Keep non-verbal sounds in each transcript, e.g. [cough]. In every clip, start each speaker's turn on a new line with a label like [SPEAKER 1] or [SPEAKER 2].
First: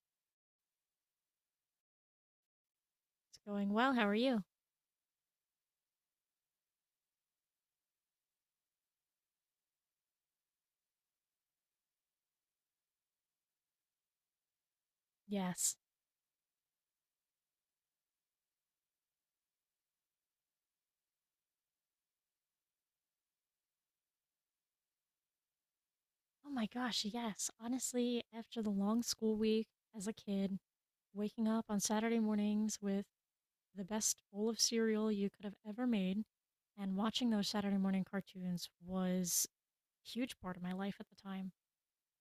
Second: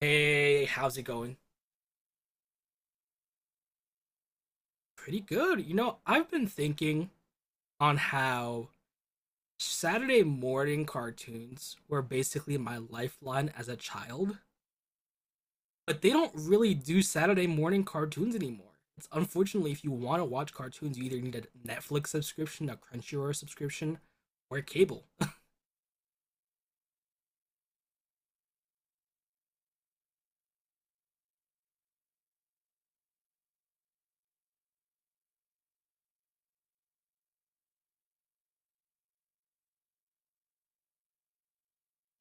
[SPEAKER 1] Hey, how's it going?
[SPEAKER 2] It's going well. How are you?
[SPEAKER 1] Pretty good. I've been thinking on how Saturday morning cartoons were basically my lifeline as a child,
[SPEAKER 2] Yes.
[SPEAKER 1] but they don't really do Saturday morning cartoons anymore. It's unfortunately, if you want to watch cartoons, you either need a Netflix subscription, a Crunchyroll subscription, or cable. [laughs]
[SPEAKER 2] Oh my gosh, yes. Honestly, after the long school week as a kid, waking up on Saturday mornings with the best bowl of cereal you could have ever made and watching those Saturday morning cartoons was a huge part of my life at the time.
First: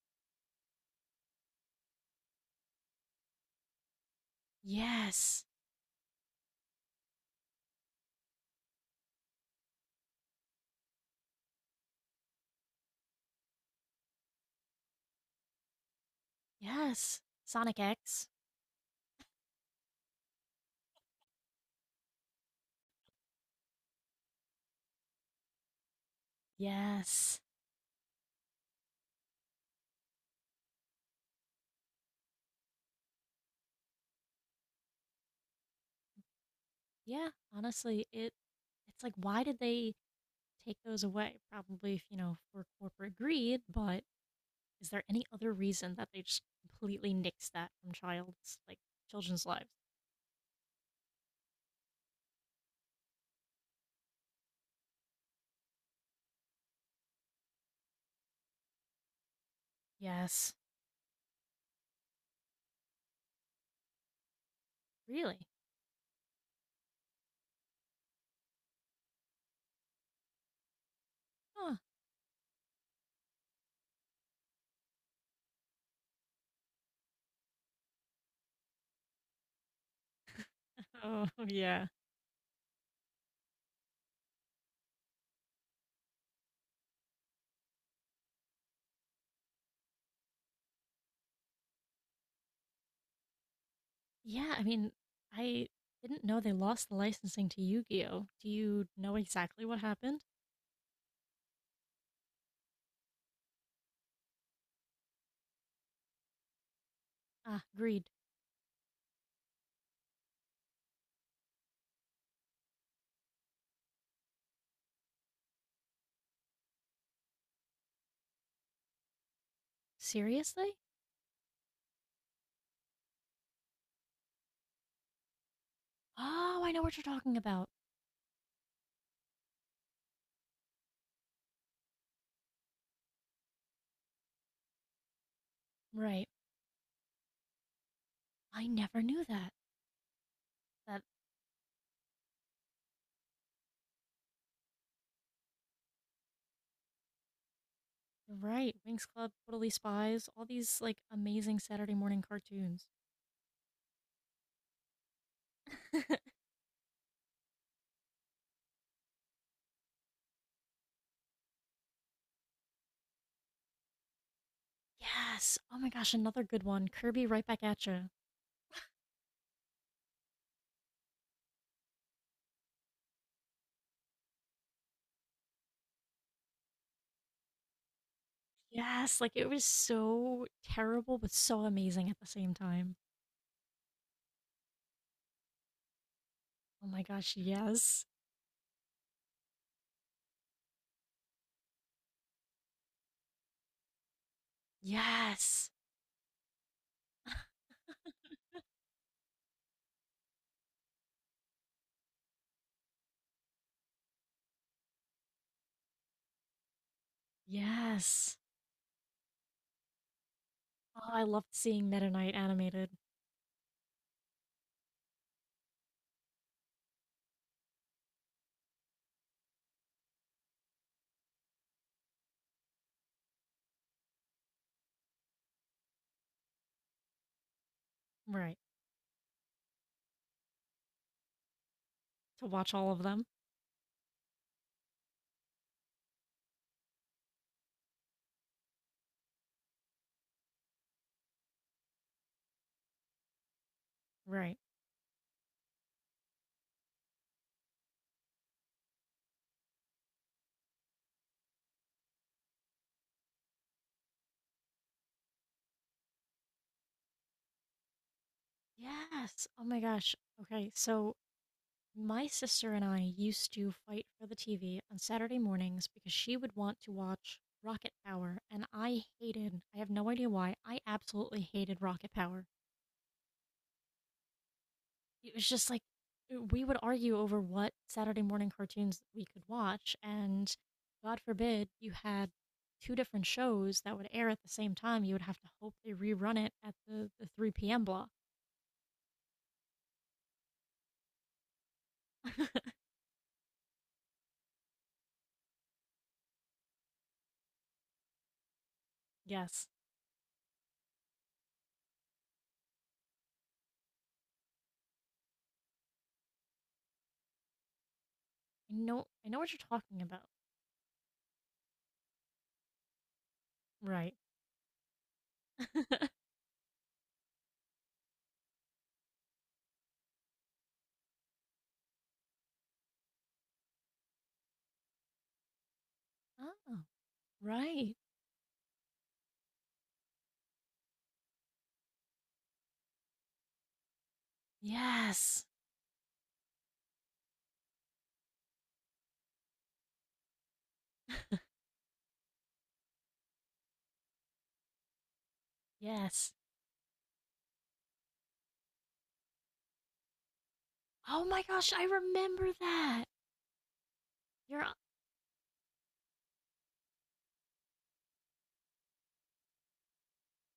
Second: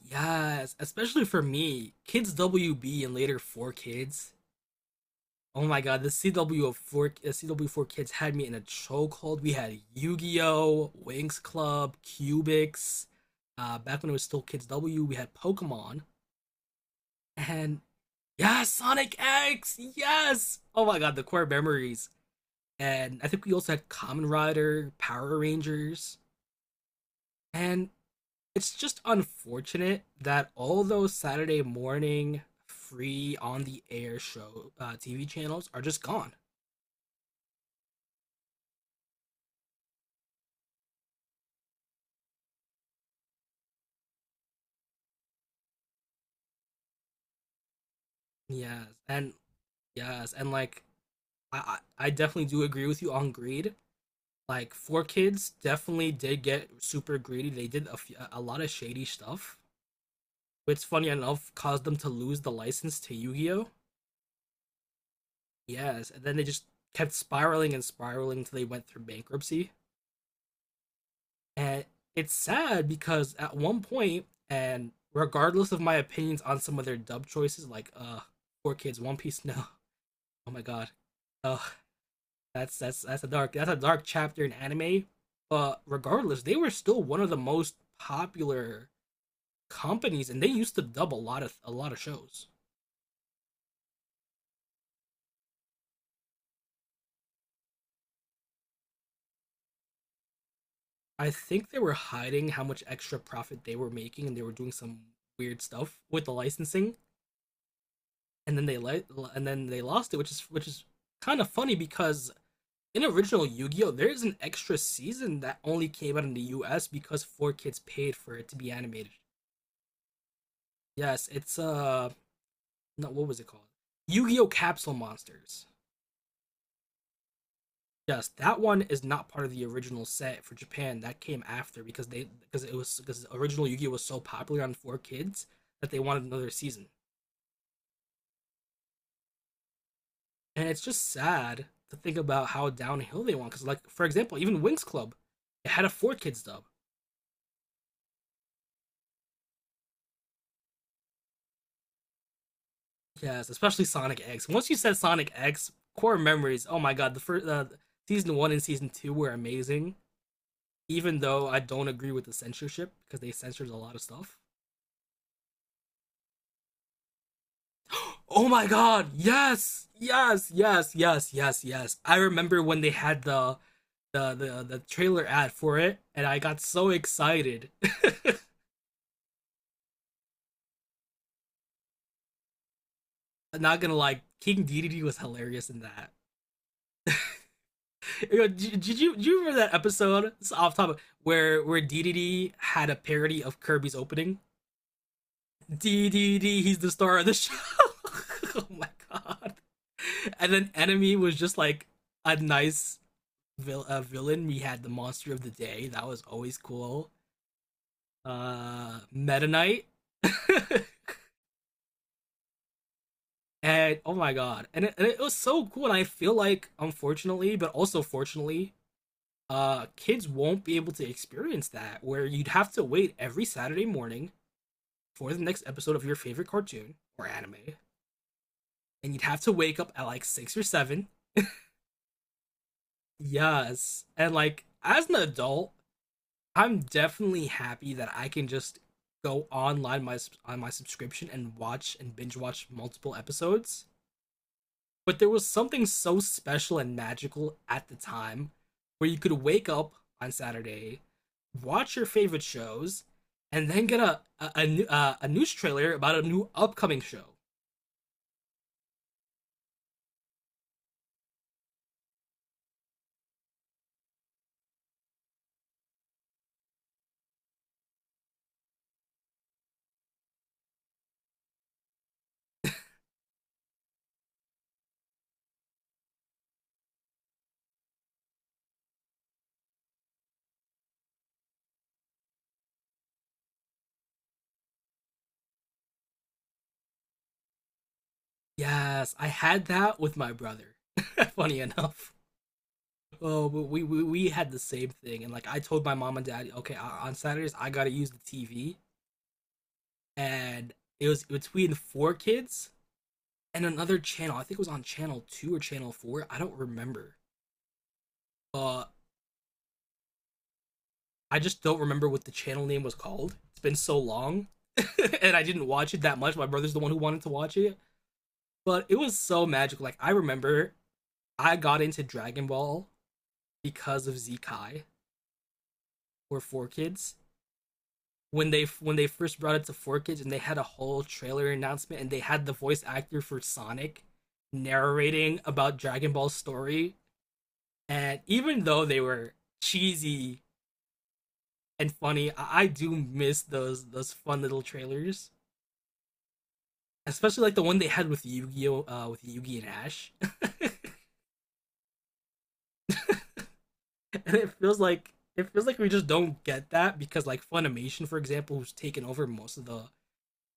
[SPEAKER 1] Yes, especially for me, Kids WB and later 4Kids.
[SPEAKER 2] Yes.
[SPEAKER 1] Oh my god, the CW of four, the CW four kids had me in a chokehold. We had Yu-Gi-Oh, Winx Club, Cubix. Back when it was still Kids W, we had Pokemon,
[SPEAKER 2] Yes. Sonic
[SPEAKER 1] and
[SPEAKER 2] X.
[SPEAKER 1] yeah, Sonic X. Yes. Oh my god, the core memories. And I think we also had Common Rider, Power Rangers,
[SPEAKER 2] Yes.
[SPEAKER 1] and it's just unfortunate that all those Saturday morning free on the air show TV channels are just gone.
[SPEAKER 2] Yeah, honestly, it's like why did they take those away? Probably, you know, for corporate greed, but is there any other reason that they just completely nixed that from child's like
[SPEAKER 1] Yes, and
[SPEAKER 2] children's lives?
[SPEAKER 1] Yes, and like I definitely do agree with you on greed. Like four kids definitely did get super greedy. They did a lot of shady stuff,
[SPEAKER 2] Yes.
[SPEAKER 1] which funny enough caused them to lose the license to Yu-Gi-Oh.
[SPEAKER 2] Really?
[SPEAKER 1] Yes, and then they just kept spiraling and spiraling until they went through bankruptcy.
[SPEAKER 2] Huh.
[SPEAKER 1] And
[SPEAKER 2] [laughs]
[SPEAKER 1] it's sad because at one point, and regardless of my opinions on some of their dub choices, like four kids, One Piece, [laughs] no, oh my god,
[SPEAKER 2] Oh,
[SPEAKER 1] uh,
[SPEAKER 2] yeah.
[SPEAKER 1] that's a dark chapter in anime. But regardless, they were still one of the most popular companies, and they used to dub a lot of shows.
[SPEAKER 2] Yeah, I mean, I didn't know they lost the licensing to Yu-Gi-Oh. Do you know exactly what happened?
[SPEAKER 1] I think they were hiding how much extra profit they were making, and they were doing some weird stuff with the licensing.
[SPEAKER 2] Ah, greed.
[SPEAKER 1] And then they let and then they lost it, which is kind of funny because in original Yu-Gi-Oh, there's an extra season that only came out in the U.S. because four kids paid for it to be animated.
[SPEAKER 2] Seriously?
[SPEAKER 1] Yes, it's no, what was it called? Yu-Gi-Oh! Capsule Monsters.
[SPEAKER 2] Oh, I know what you're talking about.
[SPEAKER 1] Yes, that one is not part of the original set for Japan. That came after because the original Yu-Gi-Oh was so popular on Four Kids that they wanted
[SPEAKER 2] Right.
[SPEAKER 1] another season.
[SPEAKER 2] I never knew that.
[SPEAKER 1] And it's
[SPEAKER 2] That
[SPEAKER 1] just sad to think about how downhill they went. Because like for example, even Winx Club, it had a Four Kids dub.
[SPEAKER 2] right. Winx Club, Totally Spies, all these like amazing Saturday morning cartoons.
[SPEAKER 1] Yes, especially Sonic X. Once you said Sonic X, core
[SPEAKER 2] [laughs]
[SPEAKER 1] memories. Oh my god, the first season one and season two were amazing. Even though I don't agree with the censorship because they censored a lot of stuff.
[SPEAKER 2] Yes. Oh my gosh, another good one. Kirby right back at you.
[SPEAKER 1] [gasps] Oh my god, yes, yes, yes, yes, yes, yes. I remember when they had the trailer ad for it, and I got so excited. [laughs]
[SPEAKER 2] Yes, like it was so terrible but so amazing at the same time.
[SPEAKER 1] I'm not gonna lie, King Dedede was hilarious in that.
[SPEAKER 2] Oh my gosh, yes.
[SPEAKER 1] Did, you do you remember that episode? It's off topic, where Dedede had a parody of Kirby's opening.
[SPEAKER 2] Yes. [laughs]
[SPEAKER 1] Dedede, he's the star of the show. [laughs] Oh my god! And then Enemy was just like a nice villain. We had the monster of the day. That was always cool.
[SPEAKER 2] Yes.
[SPEAKER 1] Meta Knight. [laughs]
[SPEAKER 2] Oh, I loved seeing Meta Knight animated.
[SPEAKER 1] and Oh my god. And it was so cool. And I feel like, unfortunately, but also fortunately, kids won't be able to experience that, where you'd have to wait every Saturday morning for the next episode of your favorite cartoon or anime.
[SPEAKER 2] Right.
[SPEAKER 1] And you'd have to wake up at like six or seven.
[SPEAKER 2] To watch all of them.
[SPEAKER 1] Yes. And like, as an adult, I'm definitely happy that I can just go online my on my subscription and watch and binge watch multiple episodes.
[SPEAKER 2] Right.
[SPEAKER 1] But there was something so special and magical at the time where you could wake up on Saturday, watch your favorite shows, and then get a news trailer about a new upcoming show.
[SPEAKER 2] Yes. Oh my gosh. Okay, so my sister and I used to fight for the TV on Saturday mornings because she would want to watch Rocket Power, and I hated, I have no idea why, I absolutely hated Rocket Power. It was just like we would argue over what Saturday morning cartoons we could watch, and God forbid you had two different shows that would air at the same time. You would have to hope they rerun it at the 3 p.m. block.
[SPEAKER 1] Yes, I had that with my brother. [laughs] Funny enough.
[SPEAKER 2] [laughs]
[SPEAKER 1] Oh, but we had the same thing, and like I told my mom and dad, okay, on Saturdays I gotta use the TV,
[SPEAKER 2] Yes,
[SPEAKER 1] and it was between four kids and another channel. I think it was on channel two or channel four. I don't remember.
[SPEAKER 2] I
[SPEAKER 1] Uh,
[SPEAKER 2] know. I know what you're talking about.
[SPEAKER 1] I just don't remember what the channel name was called. It's been so
[SPEAKER 2] Right.
[SPEAKER 1] long, [laughs] and I didn't watch it that
[SPEAKER 2] [laughs]
[SPEAKER 1] much. My brother's the one who wanted to watch it, but it was so magical. Like I remember, I got into Dragon Ball because of Zekai or Four
[SPEAKER 2] Oh,
[SPEAKER 1] Kids,
[SPEAKER 2] right.
[SPEAKER 1] when they first brought it to Four Kids, and they had a whole trailer announcement and they had the voice actor for Sonic narrating
[SPEAKER 2] Yes.
[SPEAKER 1] about Dragon Ball's story. And even though they were cheesy
[SPEAKER 2] [laughs]
[SPEAKER 1] and funny, I do miss those fun little trailers,
[SPEAKER 2] Yes.
[SPEAKER 1] especially like the one they had with Yu-Gi-Oh, with Yu-Gi and Ash. [laughs]
[SPEAKER 2] Oh my gosh, I remember that.
[SPEAKER 1] and it
[SPEAKER 2] You're
[SPEAKER 1] feels like It feels like we just don't get that because like Funimation, for example, who's taken over most of the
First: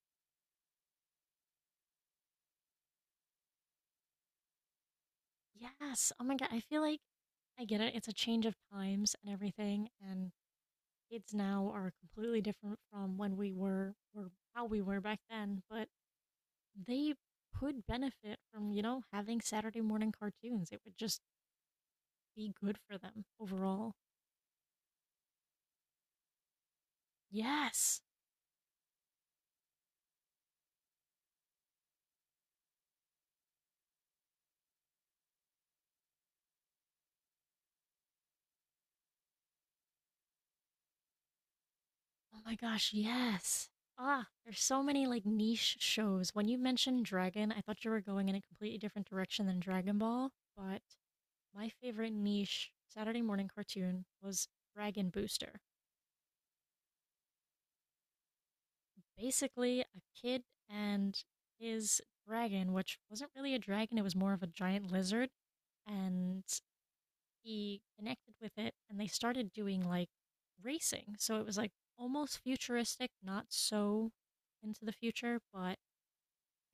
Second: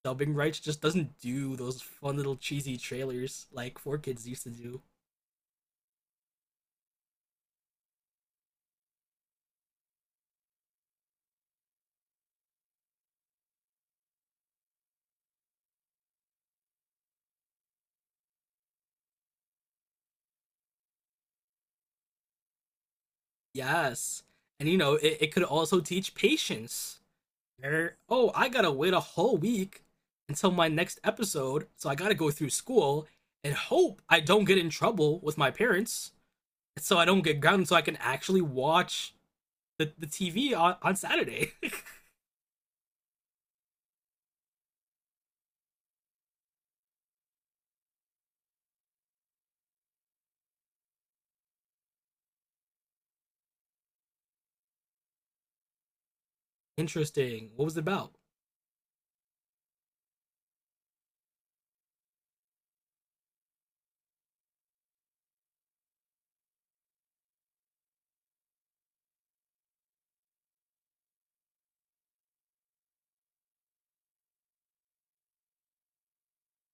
[SPEAKER 1] dubbing rights, just doesn't do those fun little cheesy trailers like Four Kids used to do.
[SPEAKER 2] yes. Oh my god, I feel like I get it. It's a change of times and everything, and kids now are completely different from when we were or how we were back then, but they could benefit from, you know, having Saturday morning cartoons. It would just be good for them overall.
[SPEAKER 1] Yes, and you know, it could also teach patience.
[SPEAKER 2] Yes.
[SPEAKER 1] Oh, I gotta wait a whole week until my next episode, so I gotta go through school and hope I don't get in trouble with my parents, so I don't get grounded, so I can actually watch the TV on Saturday. [laughs]
[SPEAKER 2] Oh my gosh, yes. Ah, there's so many like niche shows. When you mentioned Dragon, I thought you were going in a completely different direction than Dragon Ball, but my favorite niche Saturday morning cartoon was Dragon Booster.
[SPEAKER 1] Interesting. What was it about?
[SPEAKER 2] Basically a kid and his dragon, which wasn't really a dragon, it was more of a giant lizard. And he connected with it and they started doing like racing. So it was like almost futuristic, not so into the future, but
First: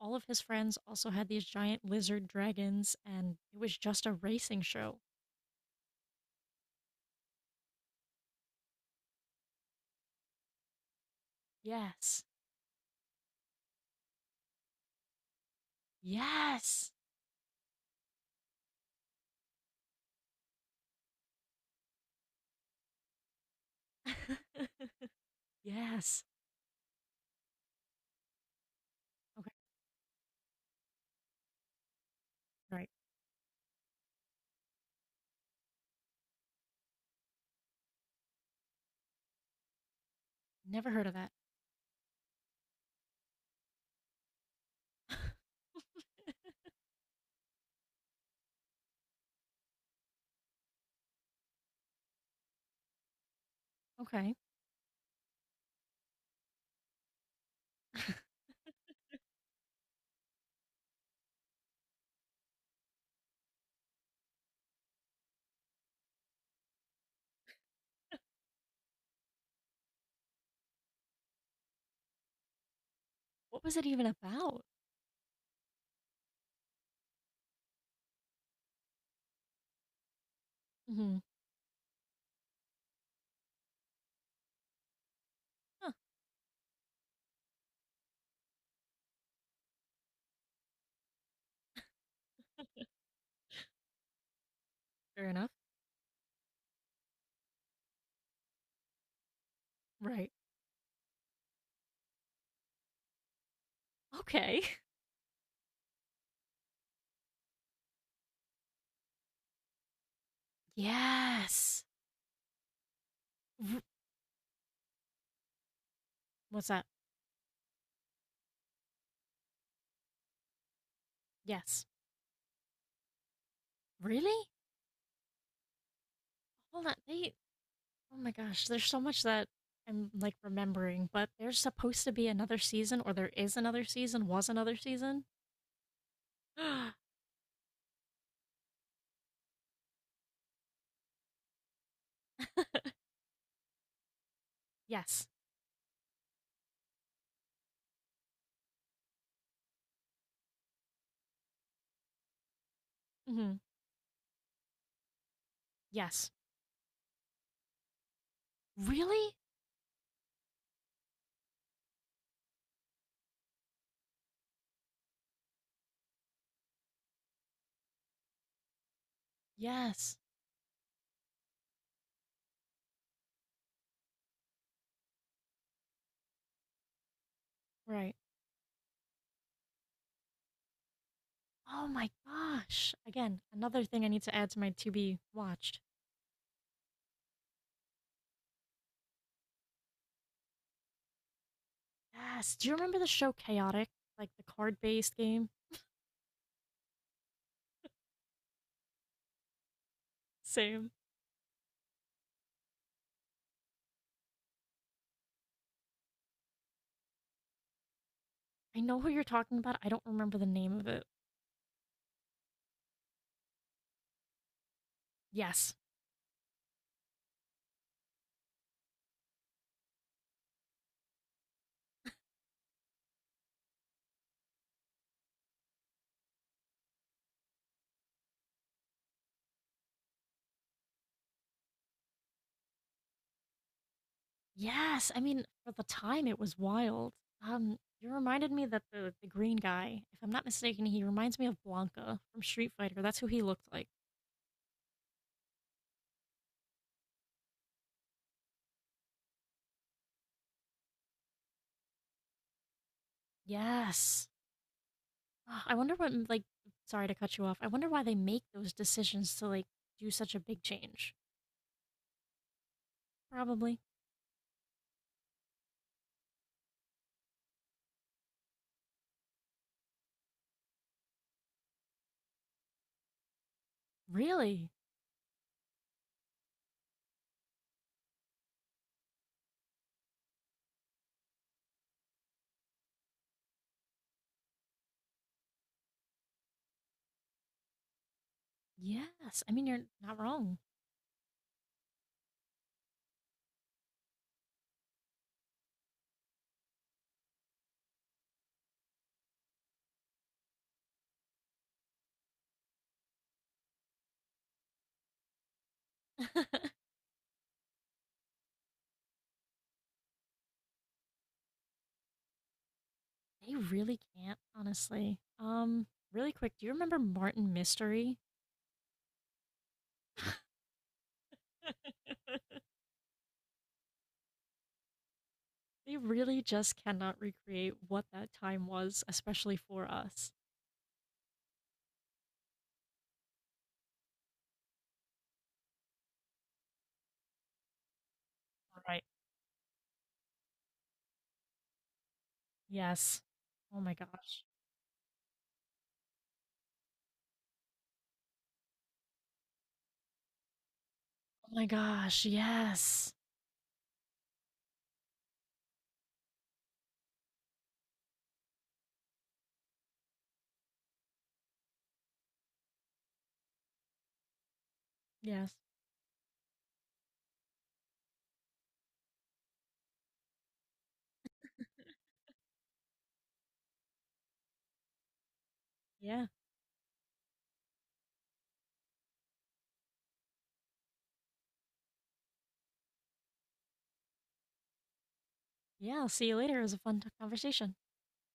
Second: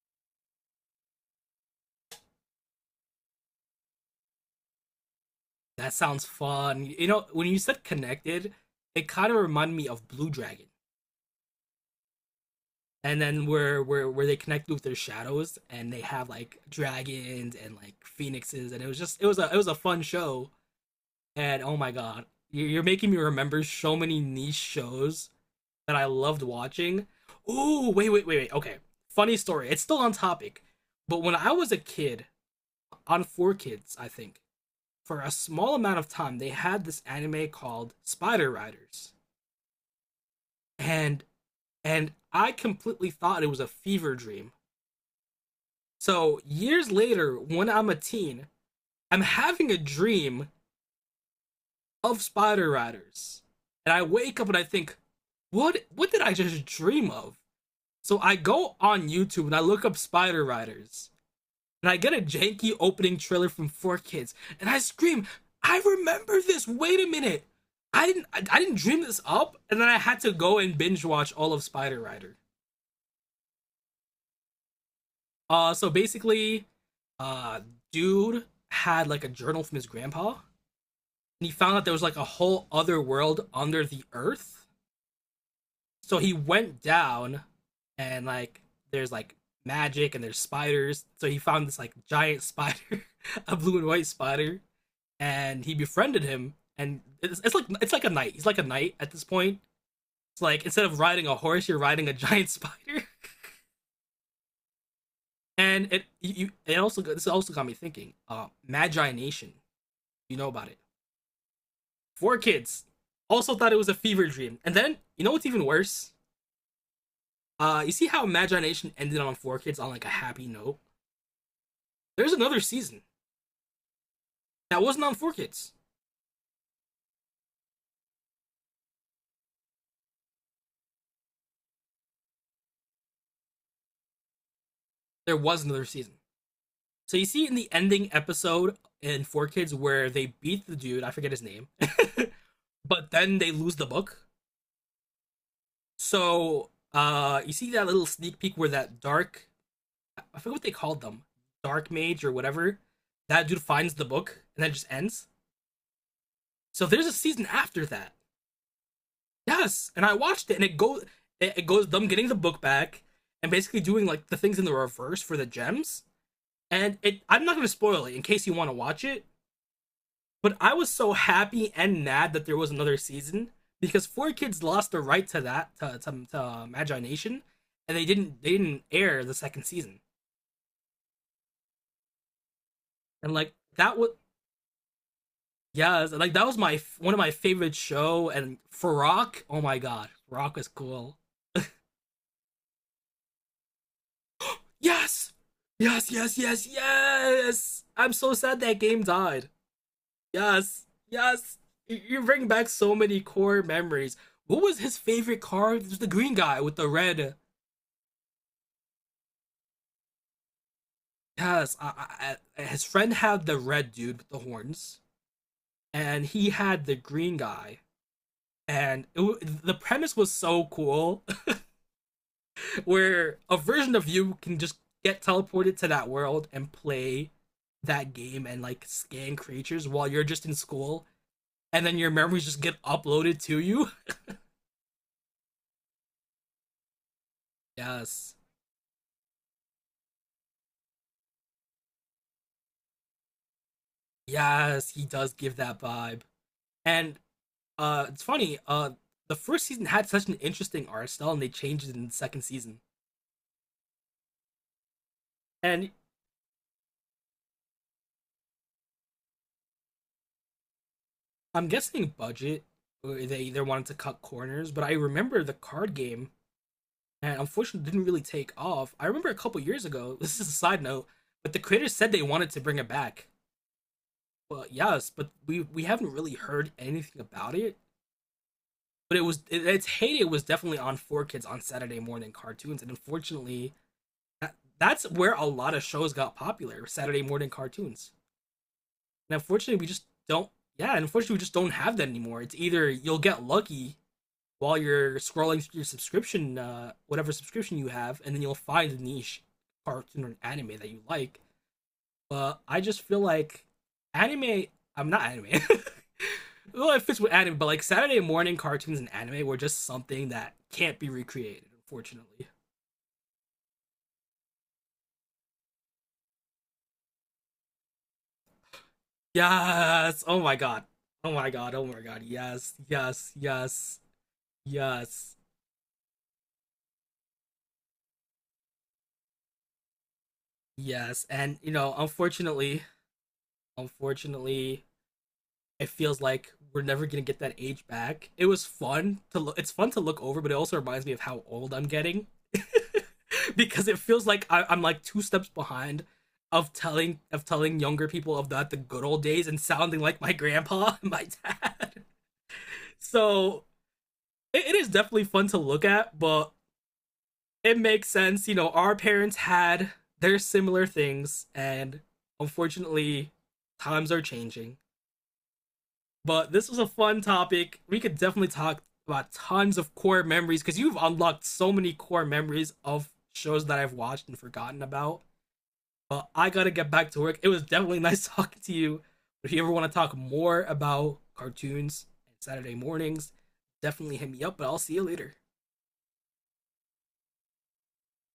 [SPEAKER 2] all of his friends also had these giant lizard dragons and it was just a racing show.
[SPEAKER 1] That sounds fun. You know, when you said connected, it kind of reminded me of Blue Dragon.
[SPEAKER 2] Yes.
[SPEAKER 1] And then where they connect with their shadows, and they have like
[SPEAKER 2] Yes.
[SPEAKER 1] dragons and like phoenixes, and it was just it was a fun show. And oh my god, you- are making me remember so many niche
[SPEAKER 2] [laughs]
[SPEAKER 1] shows that I
[SPEAKER 2] Yes.
[SPEAKER 1] loved watching. Ooh, wait, wait, wait, wait. Okay, funny
[SPEAKER 2] Okay.
[SPEAKER 1] story. It's still on topic, but when I was a kid
[SPEAKER 2] All right.
[SPEAKER 1] on Four Kids, I think for a small amount of time they had this anime called Spider Riders,
[SPEAKER 2] Never heard of
[SPEAKER 1] and
[SPEAKER 2] that.
[SPEAKER 1] and I completely thought it was a fever dream. So years later, when I'm a teen, I'm having a dream of Spider Riders. And I
[SPEAKER 2] [laughs] Okay.
[SPEAKER 1] wake up and I think, what did I just dream of? So
[SPEAKER 2] [laughs]
[SPEAKER 1] I go on YouTube and I look up Spider Riders. And I get a janky opening trailer from four kids. And I scream, I remember this. Wait a minute. I didn't dream this up. And then I had to go and binge watch all of Spider Rider.
[SPEAKER 2] What was it even about?
[SPEAKER 1] So basically, uh dude had like a journal from his grandpa.
[SPEAKER 2] Hmm.
[SPEAKER 1] And he found out there was like a whole other world under the earth.
[SPEAKER 2] Huh.
[SPEAKER 1] So he went down, and like there's like magic and there's spiders. So he found this like giant spider, [laughs] a blue and white spider,
[SPEAKER 2] Fair enough.
[SPEAKER 1] and he befriended him. And it's like a knight. He's like a knight at this point.
[SPEAKER 2] Right.
[SPEAKER 1] It's like instead of riding a horse, you're riding a [laughs] giant spider.
[SPEAKER 2] Okay. [laughs]
[SPEAKER 1] And it you it also this also got me thinking. Magi Nation, you know about it?
[SPEAKER 2] Yes.
[SPEAKER 1] Four kids also thought it
[SPEAKER 2] R-
[SPEAKER 1] was a fever dream. And then you know what's even worse?
[SPEAKER 2] What's that?
[SPEAKER 1] You see how Magi Nation ended on Four Kids on like a happy note.
[SPEAKER 2] Yes.
[SPEAKER 1] There's another season
[SPEAKER 2] Really?
[SPEAKER 1] that wasn't on Four Kids.
[SPEAKER 2] Hold on. They. Oh my gosh. There's so much that I'm like remembering, but there's supposed to be another season, or there is another season. Was another season?
[SPEAKER 1] There
[SPEAKER 2] [gasps]
[SPEAKER 1] was another season. So you see in the ending episode in Four Kids where they beat the dude, I forget his name, [laughs] but then they lose the book.
[SPEAKER 2] Yes.
[SPEAKER 1] So you see that little sneak peek where that dark, I forget what they called them, dark mage or whatever, that
[SPEAKER 2] Hmm.
[SPEAKER 1] dude finds the book and then just ends.
[SPEAKER 2] Yes.
[SPEAKER 1] So there's a season after that.
[SPEAKER 2] Really?
[SPEAKER 1] Yes, and I watched it, and it goes them getting the book back and basically doing like the things in the reverse for the gems, and it, I'm not gonna spoil it in case you want to watch it.
[SPEAKER 2] Yes.
[SPEAKER 1] But I was so happy and mad that there was another season because Four Kids lost the right to that, to Magi Nation, and they
[SPEAKER 2] Right.
[SPEAKER 1] didn't they didn't air the second season.
[SPEAKER 2] Oh my gosh.
[SPEAKER 1] And
[SPEAKER 2] Again,
[SPEAKER 1] like
[SPEAKER 2] another
[SPEAKER 1] that
[SPEAKER 2] thing I
[SPEAKER 1] was,
[SPEAKER 2] need to add to my to be watched.
[SPEAKER 1] yeah, like that was my one of my favorite show. And Farrakh, oh my god, Farrakh is cool.
[SPEAKER 2] Yes. Do you remember the show Chaotic? Like the card based
[SPEAKER 1] Yes,
[SPEAKER 2] game?
[SPEAKER 1] yes. I'm so sad that game died. Yes,
[SPEAKER 2] Same.
[SPEAKER 1] yes. You- You bring back so many core memories. What was his favorite car? It was the green guy with the red.
[SPEAKER 2] I know who you're talking about. I don't remember the name of it.
[SPEAKER 1] Yes, I- his friend had the red dude with the horns,
[SPEAKER 2] Yes.
[SPEAKER 1] and he had the green guy. And the premise was so cool, [laughs] where a version of you can just get teleported to that world and play that game and like scan creatures while you're just in school, and then your memories just get uploaded to you. [laughs]
[SPEAKER 2] Yes. I mean, for the time, it was wild. You
[SPEAKER 1] Yes.
[SPEAKER 2] reminded me that the green guy, if I'm not mistaken, he reminds me of Blanca from Street Fighter. That's who he looked like.
[SPEAKER 1] Yes, he does give that vibe. And it's funny, the first season had such an interesting art style and they changed it in the second season.
[SPEAKER 2] Yes. Ah, I
[SPEAKER 1] And
[SPEAKER 2] wonder what, like, sorry to cut you off. I wonder why they make those decisions to, like, do such a big change.
[SPEAKER 1] I'm guessing budget or they either
[SPEAKER 2] Probably.
[SPEAKER 1] wanted to cut corners, but I remember the card game and unfortunately didn't really take off. I remember a couple years ago, [laughs] this is a side note, but the creators said they wanted to bring it back. Well,
[SPEAKER 2] Really?
[SPEAKER 1] yes, but we haven't really heard anything about it. But it was, its heyday was definitely on four kids on Saturday morning cartoons, and unfortunately, that's where a lot of shows got popular. Saturday morning cartoons. And
[SPEAKER 2] Yes. I mean,
[SPEAKER 1] unfortunately, we
[SPEAKER 2] you're
[SPEAKER 1] just
[SPEAKER 2] not
[SPEAKER 1] don't.
[SPEAKER 2] wrong.
[SPEAKER 1] Yeah, unfortunately, we just don't have that anymore. It's either you'll get lucky while you're scrolling through your subscription, whatever subscription you have, and then you'll find a niche cartoon or anime that you like. But I just feel like anime. I'm not anime. [laughs]
[SPEAKER 2] [laughs] They
[SPEAKER 1] Well, it fits with anime, but like Saturday morning cartoons and anime were just something that can't be recreated, unfortunately.
[SPEAKER 2] really can't, honestly. Really quick, do you remember Martin Mystery?
[SPEAKER 1] Yes. Oh
[SPEAKER 2] [laughs]
[SPEAKER 1] my god. Oh my god. Oh my god. Yes. Yes. Yes. Yes.
[SPEAKER 2] They really just cannot recreate what that time was, especially for us.
[SPEAKER 1] Yes. And you know, unfortunately, unfortunately, it feels like we're never gonna get that age back. It was
[SPEAKER 2] Right.
[SPEAKER 1] fun to look. It's fun to look over, but it also reminds me of how old I'm getting, [laughs]
[SPEAKER 2] Yes. Oh
[SPEAKER 1] because
[SPEAKER 2] my
[SPEAKER 1] it feels
[SPEAKER 2] gosh.
[SPEAKER 1] like I'm like two steps behind of telling younger people of that the good old days and sounding like my grandpa [laughs] and my
[SPEAKER 2] Oh my
[SPEAKER 1] dad.
[SPEAKER 2] gosh. Yes.
[SPEAKER 1] So it is definitely fun to look at, but it makes sense. You know, our parents had their similar things, and unfortunately, times are changing.
[SPEAKER 2] Yes.
[SPEAKER 1] But this was a fun topic. We could definitely talk about tons of core memories because you've unlocked so many core memories of shows that I've watched and forgotten about.
[SPEAKER 2] Yeah.
[SPEAKER 1] But I gotta get back to work. It was definitely [laughs] nice talking to you. If you ever want to talk more about cartoons and Saturday mornings, definitely hit me up. But I'll see you later.
[SPEAKER 2] Yeah. I'll see you later. It was a fun conversation.